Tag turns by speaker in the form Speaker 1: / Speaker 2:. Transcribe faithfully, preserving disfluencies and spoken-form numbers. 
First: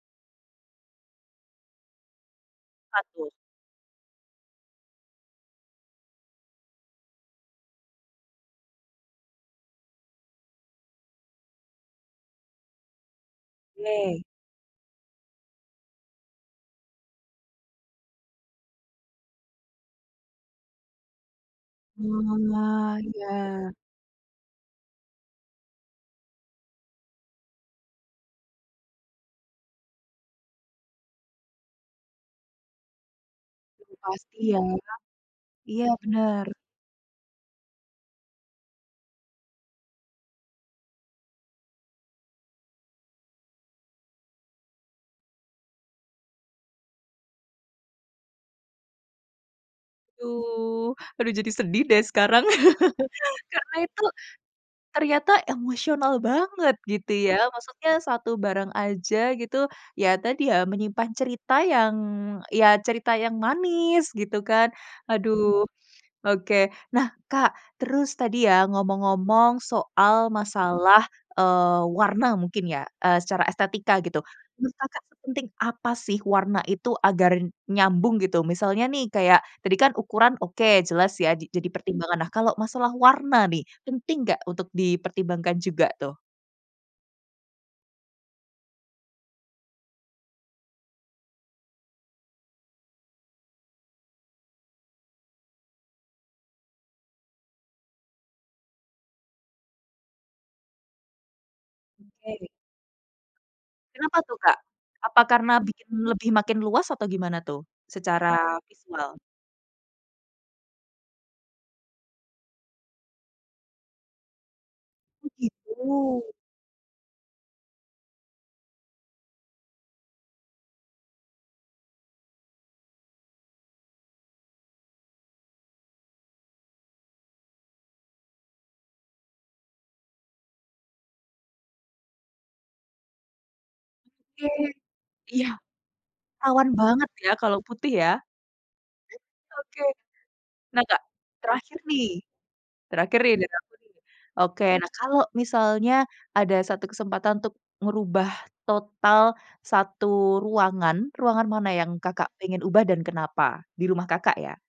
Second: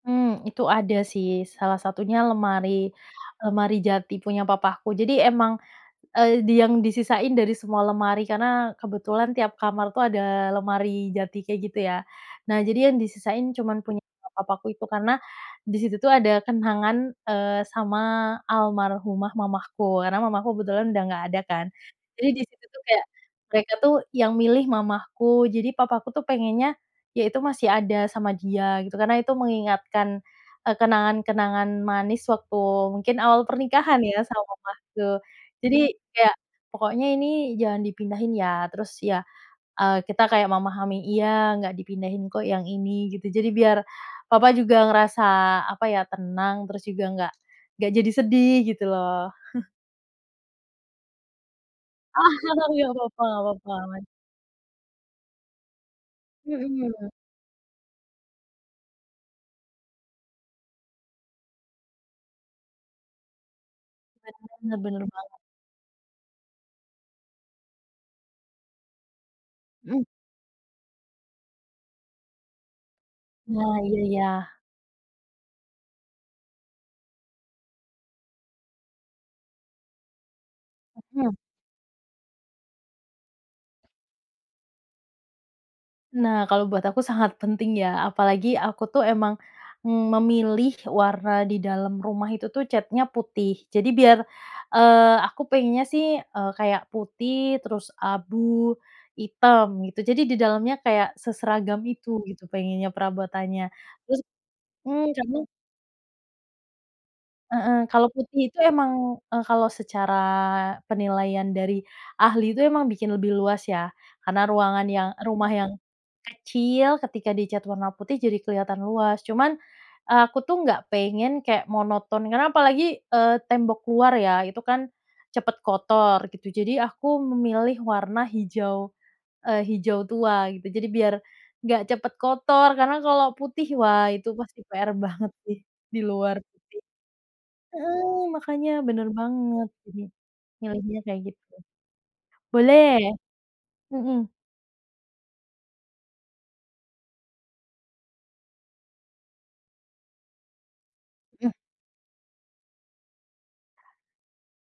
Speaker 1: Hmm, itu ada sih, salah satunya lemari
Speaker 2: Apa tuh?
Speaker 1: lemari jati punya papahku. Jadi emang, eee, di yang disisain dari semua lemari, karena kebetulan tiap kamar tuh ada lemari jati kayak gitu ya. Nah jadi yang disisain cuman punya
Speaker 2: Oke.
Speaker 1: papahku itu karena disitu tuh ada kenangan, eee, sama almarhumah mamahku, karena mamahku kebetulan udah nggak ada kan. Jadi disitu tuh
Speaker 2: Oalah,
Speaker 1: kayak
Speaker 2: iya.
Speaker 1: mereka tuh yang milih mamahku, jadi papahku tuh pengennya yaitu masih ada sama dia gitu, karena itu mengingatkan, eee, kenangan-kenangan manis waktu mungkin awal
Speaker 2: Jadi
Speaker 1: pernikahan ya
Speaker 2: pasti
Speaker 1: sama
Speaker 2: ya.
Speaker 1: mamahku. Jadi
Speaker 2: Iya
Speaker 1: kayak
Speaker 2: bener.
Speaker 1: pokoknya ini jangan dipindahin ya terus ya, eee, kita kayak memahami, "Iya, nggak dipindahin kok yang ini" gitu, jadi biar papah juga ngerasa, apa ya, tenang terus juga enggak enggak jadi sedih gitu loh.
Speaker 2: Aduh aduh jadi sedih deh
Speaker 1: Ah
Speaker 2: sekarang
Speaker 1: iya, nggak apa-apa nggak apa-apa,
Speaker 2: Karena itu,
Speaker 1: aman.
Speaker 2: ternyata emosional banget
Speaker 1: Mhm.
Speaker 2: gitu ya. Maksudnya satu barang aja gitu, ya tadi ya menyimpan cerita yang, ya cerita yang manis gitu kan,
Speaker 1: Bener bener banget.
Speaker 2: aduh oke. Nah Kak, terus tadi ya ngomong-ngomong
Speaker 1: Mhm.
Speaker 2: soal masalah, eee, warna mungkin ya, eee, secara
Speaker 1: Iya
Speaker 2: estetika
Speaker 1: iya
Speaker 2: gitu.
Speaker 1: iya.
Speaker 2: Menurut Kakak, sepenting apa sih warna itu agar nyambung, gitu? Misalnya nih, kayak tadi kan ukuran oke jelas ya
Speaker 1: Mhm.
Speaker 2: di jadi pertimbangan, nah kalau masalah warna nih, penting nggak untuk dipertimbangkan juga tuh?
Speaker 1: Nah, kalau buat aku sangat penting ya, apalagi aku tuh emang, mmm, memilih warna di dalam rumah itu tuh catnya putih. Jadi biar, eee, aku pengennya sih, eee, kayak putih terus abu hitam gitu, jadi di dalamnya kayak seseragam itu gitu
Speaker 2: Oke.
Speaker 1: pengennya perabotannya,
Speaker 2: Kenapa
Speaker 1: terus
Speaker 2: tuh, Kak?
Speaker 1: hmm,
Speaker 2: Apa
Speaker 1: catnya
Speaker 2: karena bikin lebih makin luas atau gimana tuh
Speaker 1: Heeh, kalau putih
Speaker 2: secara
Speaker 1: itu emang
Speaker 2: visual?
Speaker 1: eee, kalau secara penilaian dari ahli itu emang bikin lebih luas ya, karena ruangan yang
Speaker 2: Oh
Speaker 1: rumah yang
Speaker 2: gitu.
Speaker 1: kecil ketika dicat warna putih jadi kelihatan luas. Cuman aku tuh nggak pengen kayak monoton karena apalagi, eee, tembok luar ya itu kan cepet kotor gitu, jadi aku memilih warna hijau, eee, hijau tua gitu. Jadi biar nggak cepet kotor karena kalau putih wah itu
Speaker 2: Oke.
Speaker 1: pasti PR banget
Speaker 2: Iya.
Speaker 1: sih di luar
Speaker 2: Rawan
Speaker 1: putih.
Speaker 2: banget ya kalau putih ya?
Speaker 1: Heeh, makanya bener banget,
Speaker 2: Oke.
Speaker 1: jadi
Speaker 2: Nah
Speaker 1: milihnya
Speaker 2: Kak,
Speaker 1: kayak gitu.
Speaker 2: terakhir nih
Speaker 1: Boleh.
Speaker 2: terakhir nih dari aku nih.
Speaker 1: Mhm.
Speaker 2: Oke, nah kalau misalnya ada satu kesempatan untuk merubah total satu ruangan, ruangan
Speaker 1: Iya.
Speaker 2: mana yang Kakak pengen ubah dan kenapa? Di rumah Kakak ya.